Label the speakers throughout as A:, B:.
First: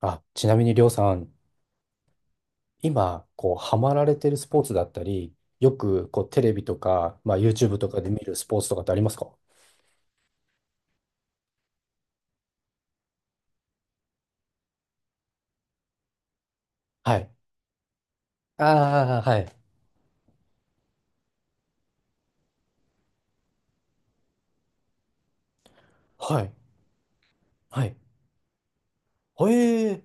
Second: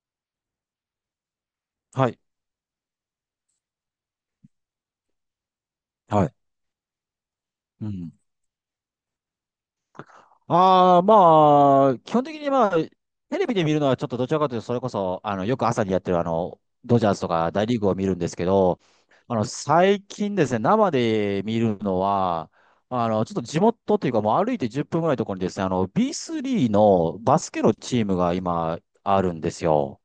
A: あ、ちなみにりょうさん、
B: はい。
A: 今、ハマられてるスポーツだったり、よく、
B: はい。
A: テレビとか、まあ、YouTube と
B: う
A: かで
B: ん。
A: 見るスポーツとかってありますか？
B: ああ、まあ、基本的にまあ、テレビで見るのはちょっとどちらかというと、それこそ、よく朝にやってるドジャー
A: は
B: スと
A: い。
B: か大リーグを見るんですけど、
A: ああ、はい。
B: 最近ですね、生で見るのは、ちょっと地元というか、もう歩いて10分ぐらいのところにですね、
A: はい。
B: B3 のバスケの
A: はい。
B: チームが今あるん
A: は
B: ですよ。
A: え。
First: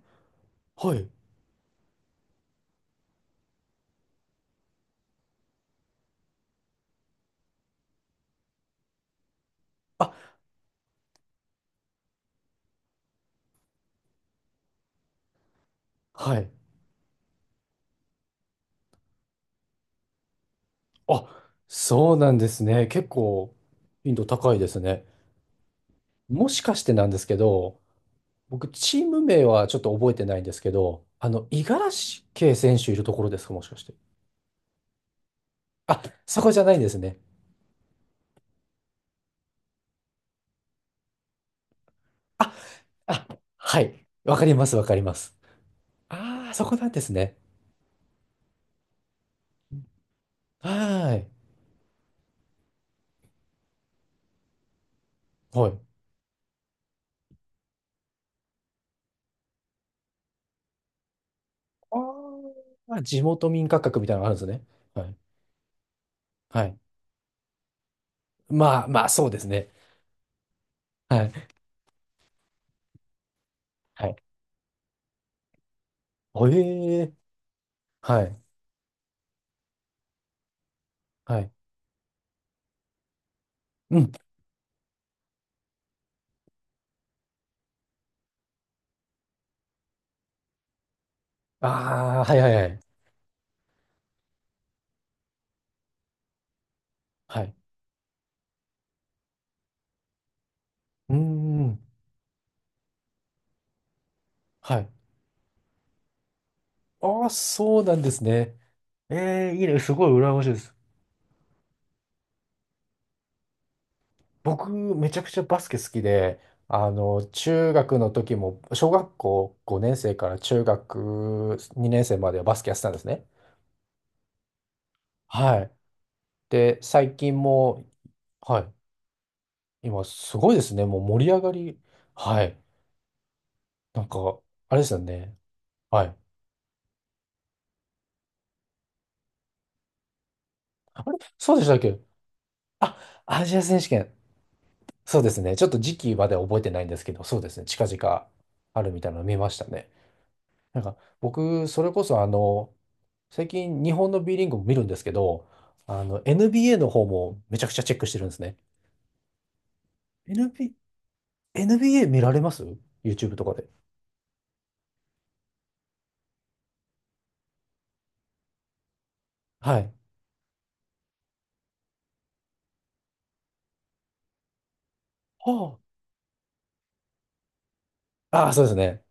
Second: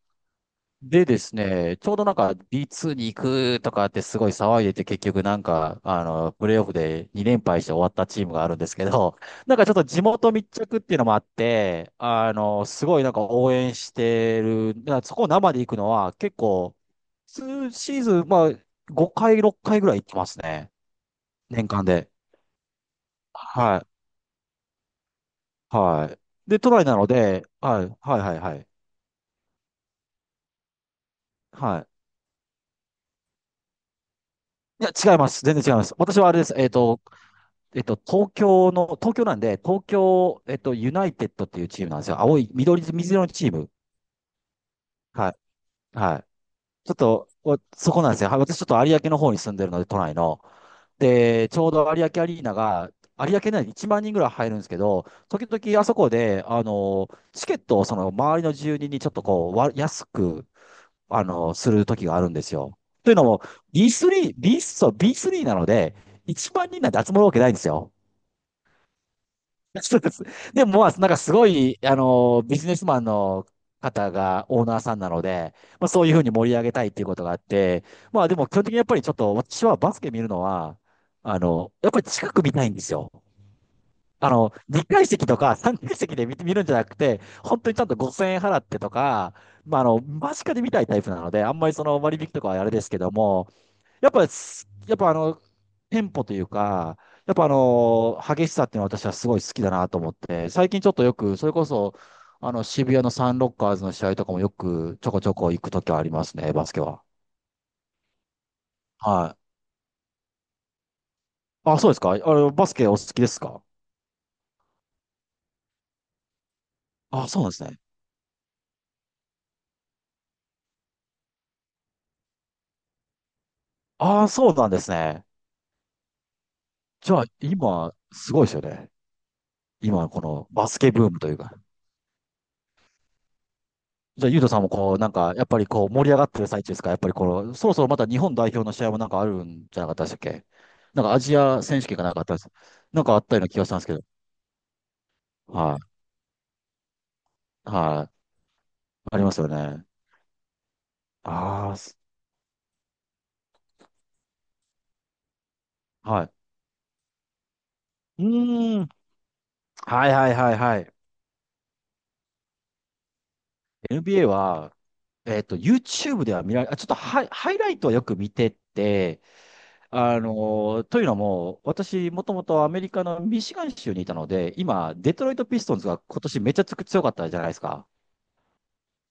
A: は
B: で
A: い。
B: ですね、ちょうどなんか B2 に行くとかってすごい騒いでて結局なんか、プレイオフで2連敗して終わったチームがあるんですけど、なんかちょっと地
A: あ、
B: 元密着っていうのもあって、すごいなんか応援してる、だからそこを生で行くのは
A: は
B: 結
A: い。
B: 構、数シーズン、まあ、5回、6回ぐらい行ってますね。
A: あ、
B: 年間で。
A: そうなんですね。結構、
B: はい。
A: 頻度高いですね。
B: はい。
A: も
B: で、
A: し
B: 都
A: かし
B: 内
A: て
B: な
A: な
B: の
A: んですけ
B: で、
A: ど、
B: はい、はい、はい、は
A: 僕、
B: い。
A: チーム名はちょっと覚えてないんですけど、五十
B: はい。
A: 嵐圭選手いるところですか、もしかして。
B: いや、違います。全然違います。
A: あ、
B: 私はあれ
A: そ
B: で
A: こ
B: す。
A: じゃないんですね。
B: 東京の、東京なんで、東京、ユナイテッドっていうチームなんですよ。青い、緑、水色
A: あ、
B: のチーム。
A: はい。わかります、わかりま
B: は
A: す。
B: い。はい。
A: ああ、そこな
B: ち
A: ん
B: ょっ
A: です
B: と、
A: ね。
B: おそこなんですよ。はい、私ちょっと有明の方に住んでるので、都内の。
A: はーい。
B: で、ちょうど有明アリーナが、有明内に1万人ぐらい入るんですけど、時
A: はい。
B: 々あそこで、チケットをその周りの住人にちょっとこう、わ安く、する時があるんですよ。
A: ああ、
B: という
A: 地
B: のも、
A: 元民価格み
B: B3、
A: たいなのがあるんです
B: B、
A: ね。
B: そう、
A: はい。
B: B3 なので、1
A: は
B: 万
A: い。
B: 人なんて集まるわけないんですよ。
A: まあ、まあ、そうですね。
B: そうです。でも、まあ、なんか
A: はい。
B: すごい、ビジネスマンの
A: は
B: 方
A: い。
B: がオーナーさんなので、まあ、そういうふうに
A: お
B: 盛
A: え
B: り上げたいっていう
A: え。
B: ことがあって、
A: は
B: まあ、で
A: い。
B: も基本的にやっぱりちょっと、私はバスケ見るのは、
A: はい。
B: やっぱり近く見たいんですよ。
A: うん。
B: 2階席とか3階席で見るんじゃなくて、本当にちゃんと5000円払ってとか、まあ、間近で見たいタイプなので、あんまりその割
A: ああ、
B: 引
A: はい
B: と
A: は
B: か
A: い
B: は
A: は
B: あれ
A: い。
B: ですけども、やっぱ、テンポというか、やっ
A: は
B: ぱあ
A: い。
B: の、激しさっていうのは私はすごい好きだなと思って、最近ちょっと
A: う
B: よ
A: ー
B: く、それこ
A: ん。
B: そ、渋谷のサンロッカーズの試合とかもよ
A: はい。
B: くちょこちょこ行くときはありますね、バスケは。
A: ああ、そうなんですね。
B: はい。
A: ええ、いいね。すごい羨ましいです。
B: あ、そうですか？あれ、バスケお好きですか？
A: 僕、めちゃくちゃバスケ好きで、
B: あ、そうなんです
A: 中
B: ね。
A: 学の時も、小学校5年生から中学2年生まではバスケやってたんですね。
B: あ、そうなんですね。
A: はい。で、
B: じ
A: 最
B: ゃあ、
A: 近も、
B: 今、すごいです
A: は
B: よ
A: い。
B: ね。
A: 今、
B: 今、こ
A: す
B: の
A: ごいで
B: バ
A: す
B: ス
A: ね。
B: ケ
A: もう
B: ブーム
A: 盛
B: と
A: り
B: いう
A: 上が
B: か。
A: り。はい。なん
B: じゃあ、
A: か、
B: ゆうとさんも
A: あれです
B: こう、
A: よ
B: なんか、
A: ね。
B: やっぱりこう、盛
A: は
B: り
A: い。
B: 上がってる最中ですか？やっぱりこの、そろそろまた日本代表の試合もなんかあるんじゃなかったでしたっけ？
A: あ
B: なんか
A: れ
B: アジ
A: そうで
B: ア
A: したっ
B: 選手権
A: け？
B: がなんかあったんです。なんかあ
A: あ、
B: ったよう
A: ア
B: な
A: ジ
B: 気
A: ア
B: がしたん
A: 選
B: です
A: 手
B: けど。
A: 権。そうですね。ちょっと
B: は
A: 時期までは覚えてないんですけど、そうですね。
B: い。
A: 近
B: はい。
A: 々あるみたいな
B: あ
A: の
B: りま
A: 見
B: す
A: ま
B: よ
A: した
B: ね。
A: ね。なんか、僕、
B: ああ、
A: それこそ最近日本の B リーグも見るんですけど、
B: はい。
A: NBA の方もめちゃくちゃチェックして
B: う
A: るんですね。
B: ーん。はいはいはい
A: NB、
B: はい。
A: NBA 見られます？ YouTube とかで。
B: NBA は、YouTube では見られ、あ、ちょっとハイライトはよく見てて、
A: はい。
B: あのというのも、私、もともとアメリカのミシガン州にいたので、今、デトロイト・ピストン
A: は
B: ズが今年めちゃつく強かったじゃないですか。
A: あ、ああ、そうですね。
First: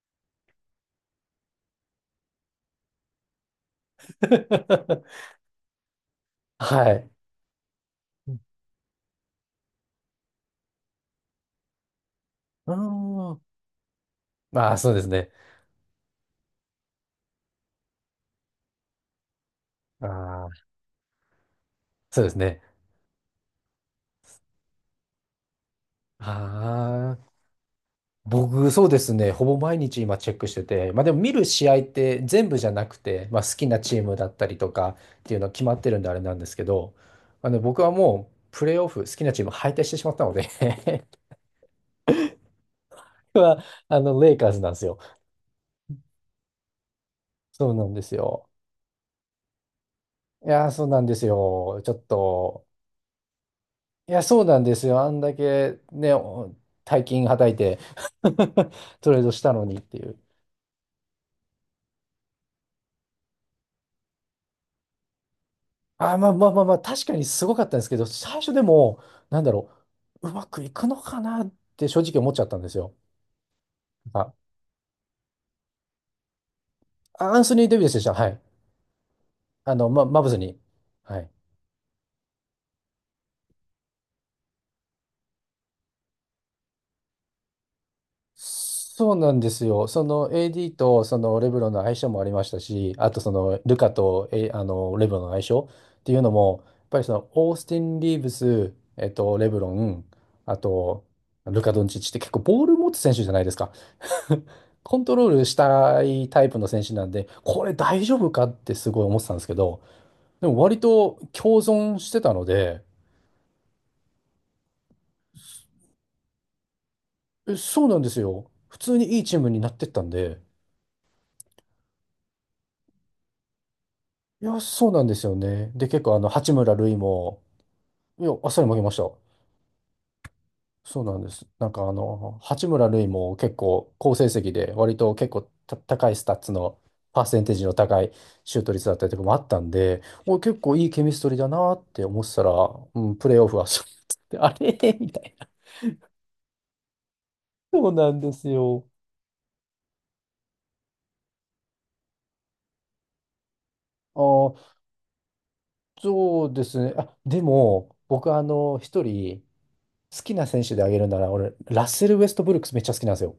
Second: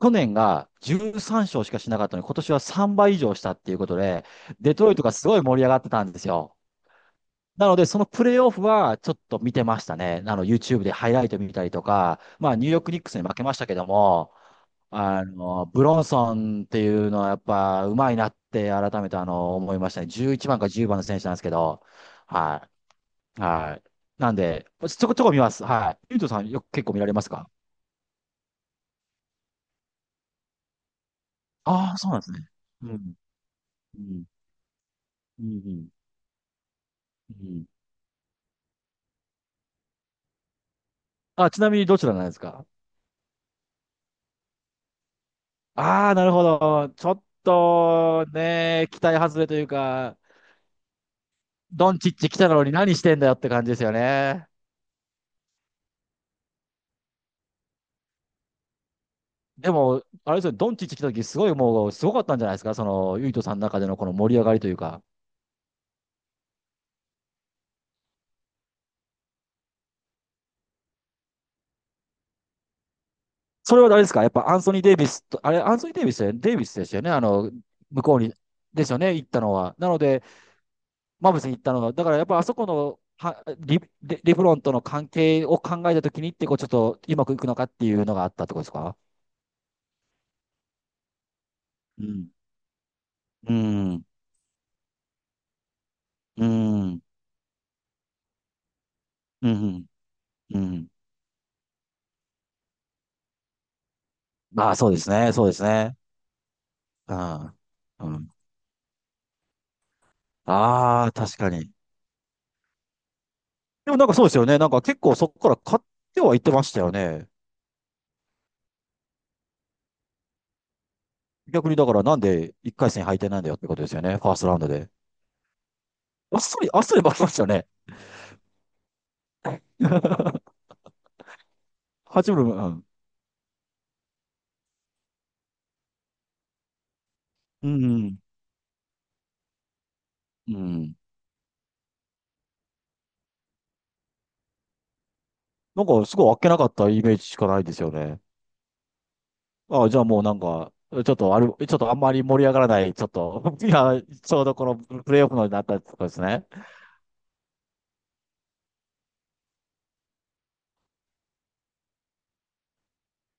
B: 去年が13勝しかしなかったのに、今年は3倍以上したっていうことで、デトロイトがす ごい盛り上がってたんですよ。
A: はい。
B: なので、そのプ
A: う
B: レーオフはちょっと見てましたね。YouTube でハイライト見たりとか、まあ、ニューヨークニックスに負
A: ん。
B: けましたけども、
A: ああ、そうですね。
B: ブロンソンっていうのはやっぱ上手いなって改めて思いましたね。11
A: あ
B: 番か
A: あ、
B: 10番の選手なんですけど、
A: そうですね。
B: はい、はい。なんで、ちょこちょこ見ます。はい。ゆう
A: あ、
B: とさんよく結構見られますか？
A: 僕、そうですね。ほぼ毎日今チェックしてて、まあでも見る試合っ
B: ああー、そうな
A: て
B: んです
A: 全
B: ね。
A: 部じゃな
B: う
A: く
B: ん。
A: て、まあ好きな
B: う
A: チーム
B: ん。
A: だったりとかっていう
B: う
A: の
B: ん。
A: は決
B: う
A: まっ
B: ん。
A: てるんであれなんですけど、
B: う
A: まあの
B: ん。
A: 僕はもうプレーオフ、好きなチーム敗退してしまったので
B: あ、ちなみにどちらなんですか？
A: 僕はあのレイカーズなんですよ。
B: ああー、なるほど。ちょっ
A: そうなんです
B: と
A: よ。
B: ね、期待外れというか、
A: いやー、そうなんですよ。ちょ
B: ドン
A: っ
B: チッチ来たの
A: と、
B: に何してんだよって感じですよ
A: いや、そう
B: ね。
A: なんですよ。あんだけね、大金はたいて トレードしたの
B: で
A: にって
B: も、
A: いう。
B: あれですよね、ドンチッチ来た時すごいもう、すごかったんじゃないですか？その、ユイトさんの中でのこの盛り上がりというか。
A: あ、まあまあまあまあ、確かにすごかったんですけど、最初でも、なんだろう、うまくいくのかなって正直思っちゃったんですよ。
B: それは誰ですか？やっ
A: あ、
B: ぱアンソニー・デイビスと、あれ、アンソニー・デイビスだよね、デイビスでしたよね。
A: アンソニー・デイビスで
B: 向
A: した。
B: こう
A: は
B: に、
A: い。
B: ですよね、行ったの
A: あ
B: は。
A: の、
B: なの
A: ま、マ
B: で、
A: ブズに。は
B: マ
A: い。
B: ーブスに行ったのは、だからやっぱあそこの、はリ、レレブロンとの関係を考えたときにって、こうちょっとうまくいくのかっていうのがあったってことですか？
A: そうなんですよ。その AD とそのレブロンの相
B: う
A: 性もあ
B: ん。
A: りましたし、あとそ
B: う
A: のルカ
B: ん。
A: と、レブロンの相性っていうの
B: う
A: も、やっぱ
B: ん。
A: りそのオースティン・リーブス、レ
B: う
A: ブロ
B: ん。
A: ン、あ
B: うん。
A: とルカ・ドンチッチって結構ボール持つ選手じゃないですか。
B: ああ、そうで
A: コン
B: す
A: トロー
B: ね。
A: ル
B: そうで
A: し
B: すね。
A: たいタイプの選手なん
B: う
A: で、
B: ん。
A: これ大
B: う
A: 丈
B: ん。
A: 夫かってすごい思ってたんですけど、でも割
B: ああ、
A: と
B: 確か
A: 共
B: に。
A: 存してたので、
B: でもなんかそうですよね。なんか結構そこから買ってはいってましたよね。
A: そうなんですよ。普通にいいチームになってったんで、
B: 逆にだからなんで1回戦敗退なんだよってことですよね。ファース
A: い
B: トラウン
A: や、
B: ド
A: そ
B: で。
A: うなんですよね。で、結構
B: あっ
A: 八
B: さり、
A: 村
B: あっさ
A: 塁
B: り負けまし
A: も、
B: たよね。
A: いや、あっさり負けました。そうなんです。なんか
B: 八分、
A: 八
B: うん。
A: 村塁も結構好成績で、割と結構高いスタッツの、パーセンテージ
B: う
A: の高い
B: ん。
A: シュート率だったりとかもあったんで、お、
B: う
A: 結構いい
B: ん。
A: ケミストリーだなって思ってたら、うん、プレーオフはそうやってあれ みたいな。
B: なんかすごいあっけなかったイメージしかないです
A: そ
B: よ
A: うなん
B: ね。
A: ですよ。
B: ああ、じゃあもうなんか、ちょっとある、ちょっとあんまり盛り上がらない、ちょっと、いや、
A: あ
B: ちょうどこ
A: ー、
B: のプレイオフのになったところです
A: そ
B: ね。
A: うですね。あ、でも、僕一人好きな選手であげるなら、俺、ラッセル・ウェストブルックスめっちゃ好きなんですよ。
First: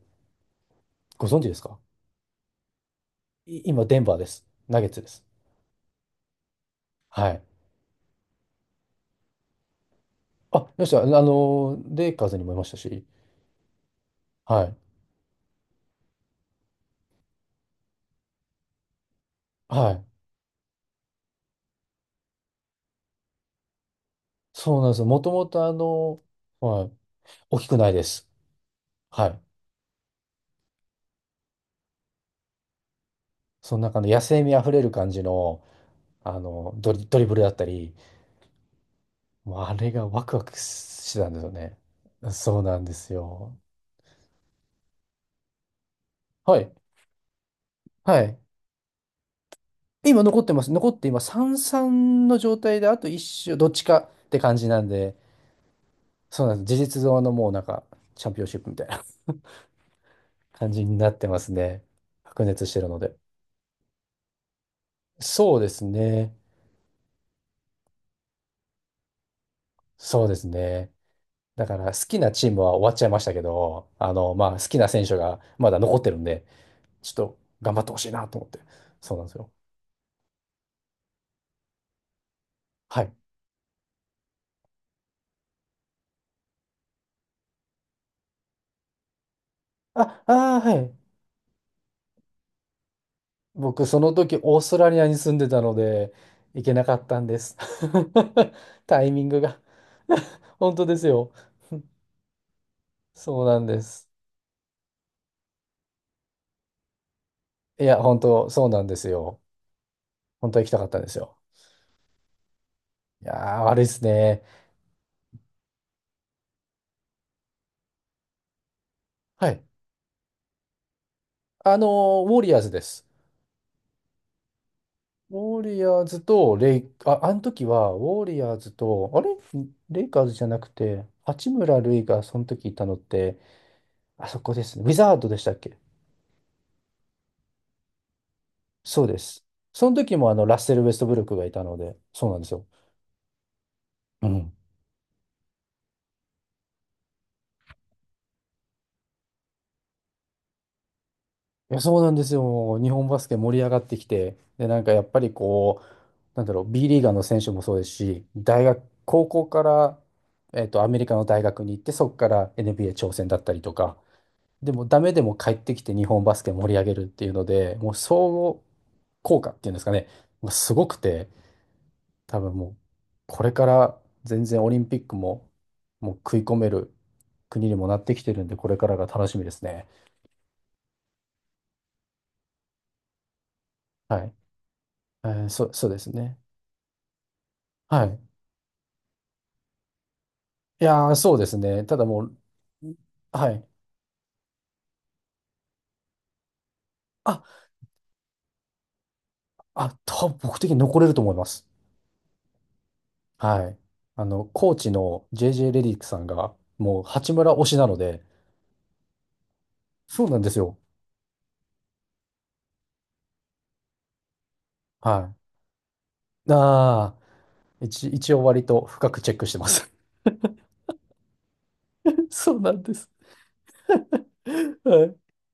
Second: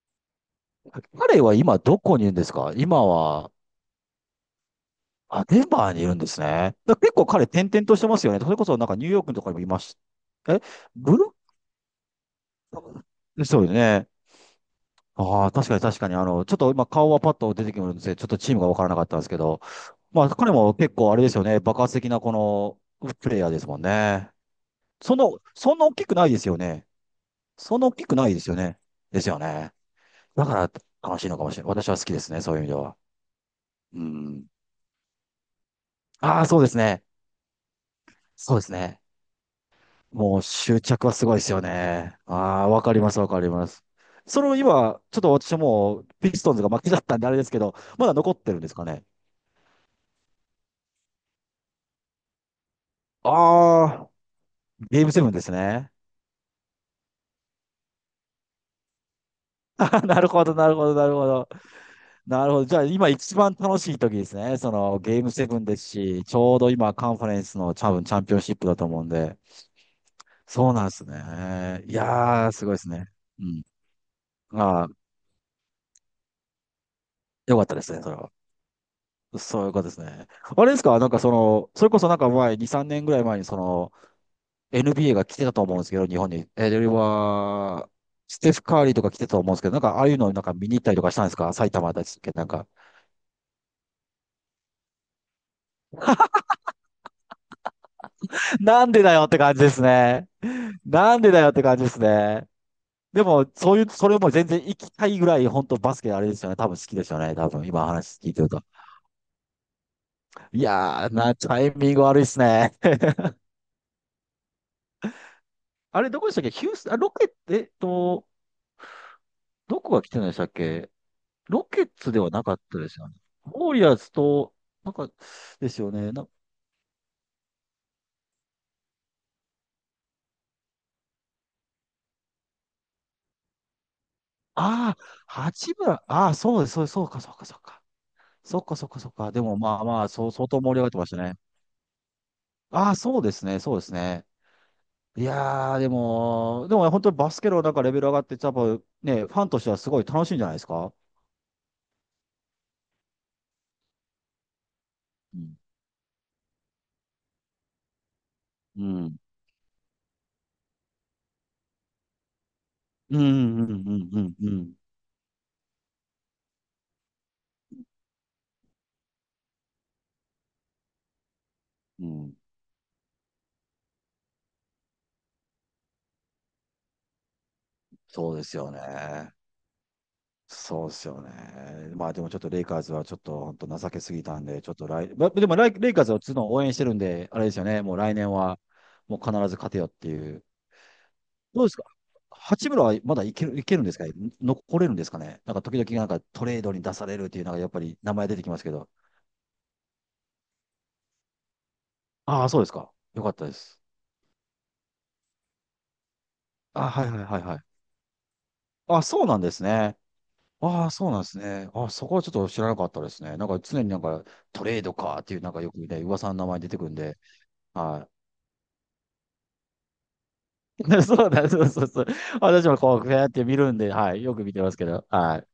A: ご存
B: 彼
A: 知で
B: は
A: すか？
B: 今どこにいるんですか？今は、
A: 今、デンバーです。ナゲッツです。
B: あ、デンバーにいるんですね。だ結構
A: はい。
B: 彼転々としてますよね。それこそなんかニューヨークとかにもいました。え、
A: あ、いました。
B: ブル
A: レイカーズにもいましたし。
B: ッそうよね。
A: はい。
B: ああ、確かに確かに、ちょっと今顔はパッと出てきてるんですけど、ちょっとチームがわからなかったんですけど、
A: はい。
B: まあ彼も結構あれですよね、爆発的なこのプレイヤーですもんね。
A: そうなんですよ。
B: そ
A: もと
B: の、
A: もと、
B: そんな大きくないですよ
A: は
B: ね。
A: い。大きく
B: そんな
A: ない
B: 大
A: で
B: きく
A: す。
B: ないですよね。で
A: は
B: すよ
A: い。
B: ね。だから悲しいのかもしれない。私は好きですね、そういう意味では。
A: その中
B: う
A: の野生
B: ん。
A: 味あふれる感じの、あ
B: ああ、そうで
A: の、
B: す
A: ド
B: ね。
A: リ、ドリブルだったり、
B: そうですね。
A: もうあれがワク
B: もう
A: ワク
B: 執着
A: し
B: は
A: て
B: す
A: たん
B: ごい
A: で
B: で
A: すよ
B: すよ
A: ね。
B: ね。
A: そう
B: ああ、
A: な
B: わ
A: ん
B: か
A: で
B: り
A: す
B: ます、わかり
A: よ。
B: ます。その今、ちょっと私はもうピストン
A: は
B: ズが
A: い。
B: 負けだったんであれですけど、まだ
A: は
B: 残っ
A: い。
B: てるんですかね。
A: 今残ってます。残って今3-3の状態で、あと一周、どっち
B: あ
A: か
B: あ、
A: って感じなん
B: ゲーム
A: で、
B: セブンですね。
A: そうなんです。事実上のもうなんか、チャンピオンシップみたいな、
B: あー、なるほど、な
A: 感
B: る
A: じ
B: ほど、
A: にな
B: なる
A: っ
B: ほ
A: てま
B: ど。
A: すね。
B: な
A: 白
B: るほ
A: 熱
B: ど。
A: し
B: じ
A: て
B: ゃあ
A: るの
B: 今
A: で。
B: 一番楽しい時ですね。そのゲームセ
A: そ
B: ブ
A: う
B: ン
A: で
B: で
A: す
B: すし、ち
A: ね。
B: ょうど今カンファレンスの多分チャンピオンシップだと思うんで。
A: そうです
B: そうなん
A: ね。
B: です
A: だか
B: ね。
A: ら
B: い
A: 好きな
B: や
A: チー
B: ー、
A: ム
B: す
A: は
B: ごいで
A: 終
B: す
A: わっちゃ
B: ね。
A: いましたけ
B: うん。
A: ど、まあ好き
B: あ
A: な
B: あ、
A: 選手がまだ残ってるんで、ちょっと
B: よかっ
A: 頑
B: た
A: 張
B: で
A: って
B: す
A: ほ
B: ね、
A: し
B: そ
A: い
B: れ
A: な
B: は。
A: と思って。そうなんですよ。
B: そういうことですね。あれですか？なんかその、それこそなんか前、2、3
A: は
B: 年ぐ
A: い。
B: らい前にその、NBA が来てたと思うんですけど、日本に。では、ステフ・カーリーとか来てたと思うんですけど、なんかああいう
A: あ、
B: のなんか
A: あー、
B: 見
A: は
B: に行った
A: い。
B: りとかしたんですか？埼玉だったっけ、なんか。
A: 僕、その時オーストラリアに住んでたので、行けなかったんです。
B: なんで
A: タイ
B: だ
A: ミ
B: よ
A: ン
B: って
A: グ
B: 感
A: が
B: じですね。
A: 本当です
B: なん
A: よ。
B: でだよって感じですね。で
A: そう
B: も、
A: なん
B: そう
A: で
B: いう、そ
A: す。
B: れも全然行きたいぐらい、本当バスケあれですよね。多分好きですよね。多分
A: い
B: 今
A: や、本
B: 話聞いて
A: 当、
B: ると。
A: そうなんですよ。本当
B: い
A: は行きたかったんで
B: やー、
A: すよ。
B: タイミング悪いっすね。
A: いやー、悪いですね。
B: あれ、どこでしたっけ？ヒュース、あ、ロケット、
A: はい。
B: どこが来てないでしたっけ？ロケッツでは
A: ウォ
B: な
A: リ
B: か
A: ア
B: っ
A: ーズ
B: た
A: で
B: です
A: す。
B: よね。ウォリアーズと、なんか、
A: ウォ
B: です
A: リ
B: よ
A: アー
B: ね。
A: ズ
B: な、
A: とレイ、あ、あの時は、ウォリアーズと、あれレイカーズじゃなくて、八村塁がその時いたのって、あそこですね。ウィ
B: ああ、
A: ザードでしたっ
B: 八
A: け？
B: 村、ああ、そうです、そうです、そうか、そうか、そうか。そうか、そうか、
A: そう
B: そう
A: で
B: か。で
A: す。
B: も、まあ
A: その
B: まあ、
A: 時
B: そ
A: も
B: う、相
A: ラ
B: 当
A: ッ
B: 盛
A: セ
B: り上
A: ル・ウ
B: がっ
A: ェ
B: て
A: スト
B: まし
A: ブ
B: た
A: ルッ
B: ね。
A: クがいたので、そうなんですよ。
B: ああ、そうですね、そうですね。
A: うん。
B: いやー、でも、本当にバスケのなんかレベル上がって、多分ね、ファンとしてはすごい楽しいんじゃないですか？
A: いや、そうなんですよ。日本バスケ盛り上がってきて、で、なんかやっぱり
B: うん。
A: なんだろう、B リーガーの選手もそうですし、大学、
B: うん。
A: 高校から、アメリカの大学に行って、そこから NBA 挑
B: うん、
A: 戦だったり
B: うん、
A: と
B: う
A: か、
B: ん、うん、う
A: で
B: ん。
A: もダメでも帰ってきて日本バスケ盛り上げるっていうので、もう相互効果っていうんですかね、まあすごくて、
B: うん、
A: 多分もうこれから全然オリンピックももう食い込める国にもなってき
B: そ
A: て
B: うで
A: るん
B: す
A: で、こ
B: よ
A: れ
B: ね。
A: からが楽しみですね。
B: そうですよね。まあでもちょっとレイカーズはちょっと本当情けす
A: は
B: ぎ
A: い。
B: たんで、ちょっと来、までも来
A: そう
B: レイ
A: で
B: カー
A: す
B: ズは
A: ね。
B: の応援してるんで、あれですよね。もう
A: は
B: 来
A: い。
B: 年はもう必ず勝てよっていう。
A: いやー、そうです
B: どうです
A: ね。
B: か？
A: ただもう、
B: 八村はまだいけ
A: は
B: る、い
A: い。
B: けるんですかね？残れるんですかね？なんか時々なんかトレードに出されるってい
A: あ、
B: うのがやっぱり名前出てきますけど。
A: あ、多分僕的に残れると思います。
B: ああ、そうですか。よかったで
A: はい。
B: す。
A: コーチの JJ レディックさんが、
B: あ、
A: もう
B: はいはい
A: 八
B: はい
A: 村
B: は
A: 推し
B: い。
A: なので、
B: あ、そうなんですね。
A: そうなんですよ。
B: ああ、そうなんですね。あ、そこはちょっと知らなかったですね。なんか常になんかトレード
A: は
B: かってい
A: い。
B: うなんかよくね、噂の名前出てくるん
A: ああ、
B: で、は
A: 一応割と深くチェックしてます。
B: い。そうだ、そうそうそう。
A: そう
B: 私
A: な
B: も
A: んで
B: こう、
A: す。
B: ふやって見るんで、はい。よく見てま
A: は
B: すけど、
A: い
B: はい。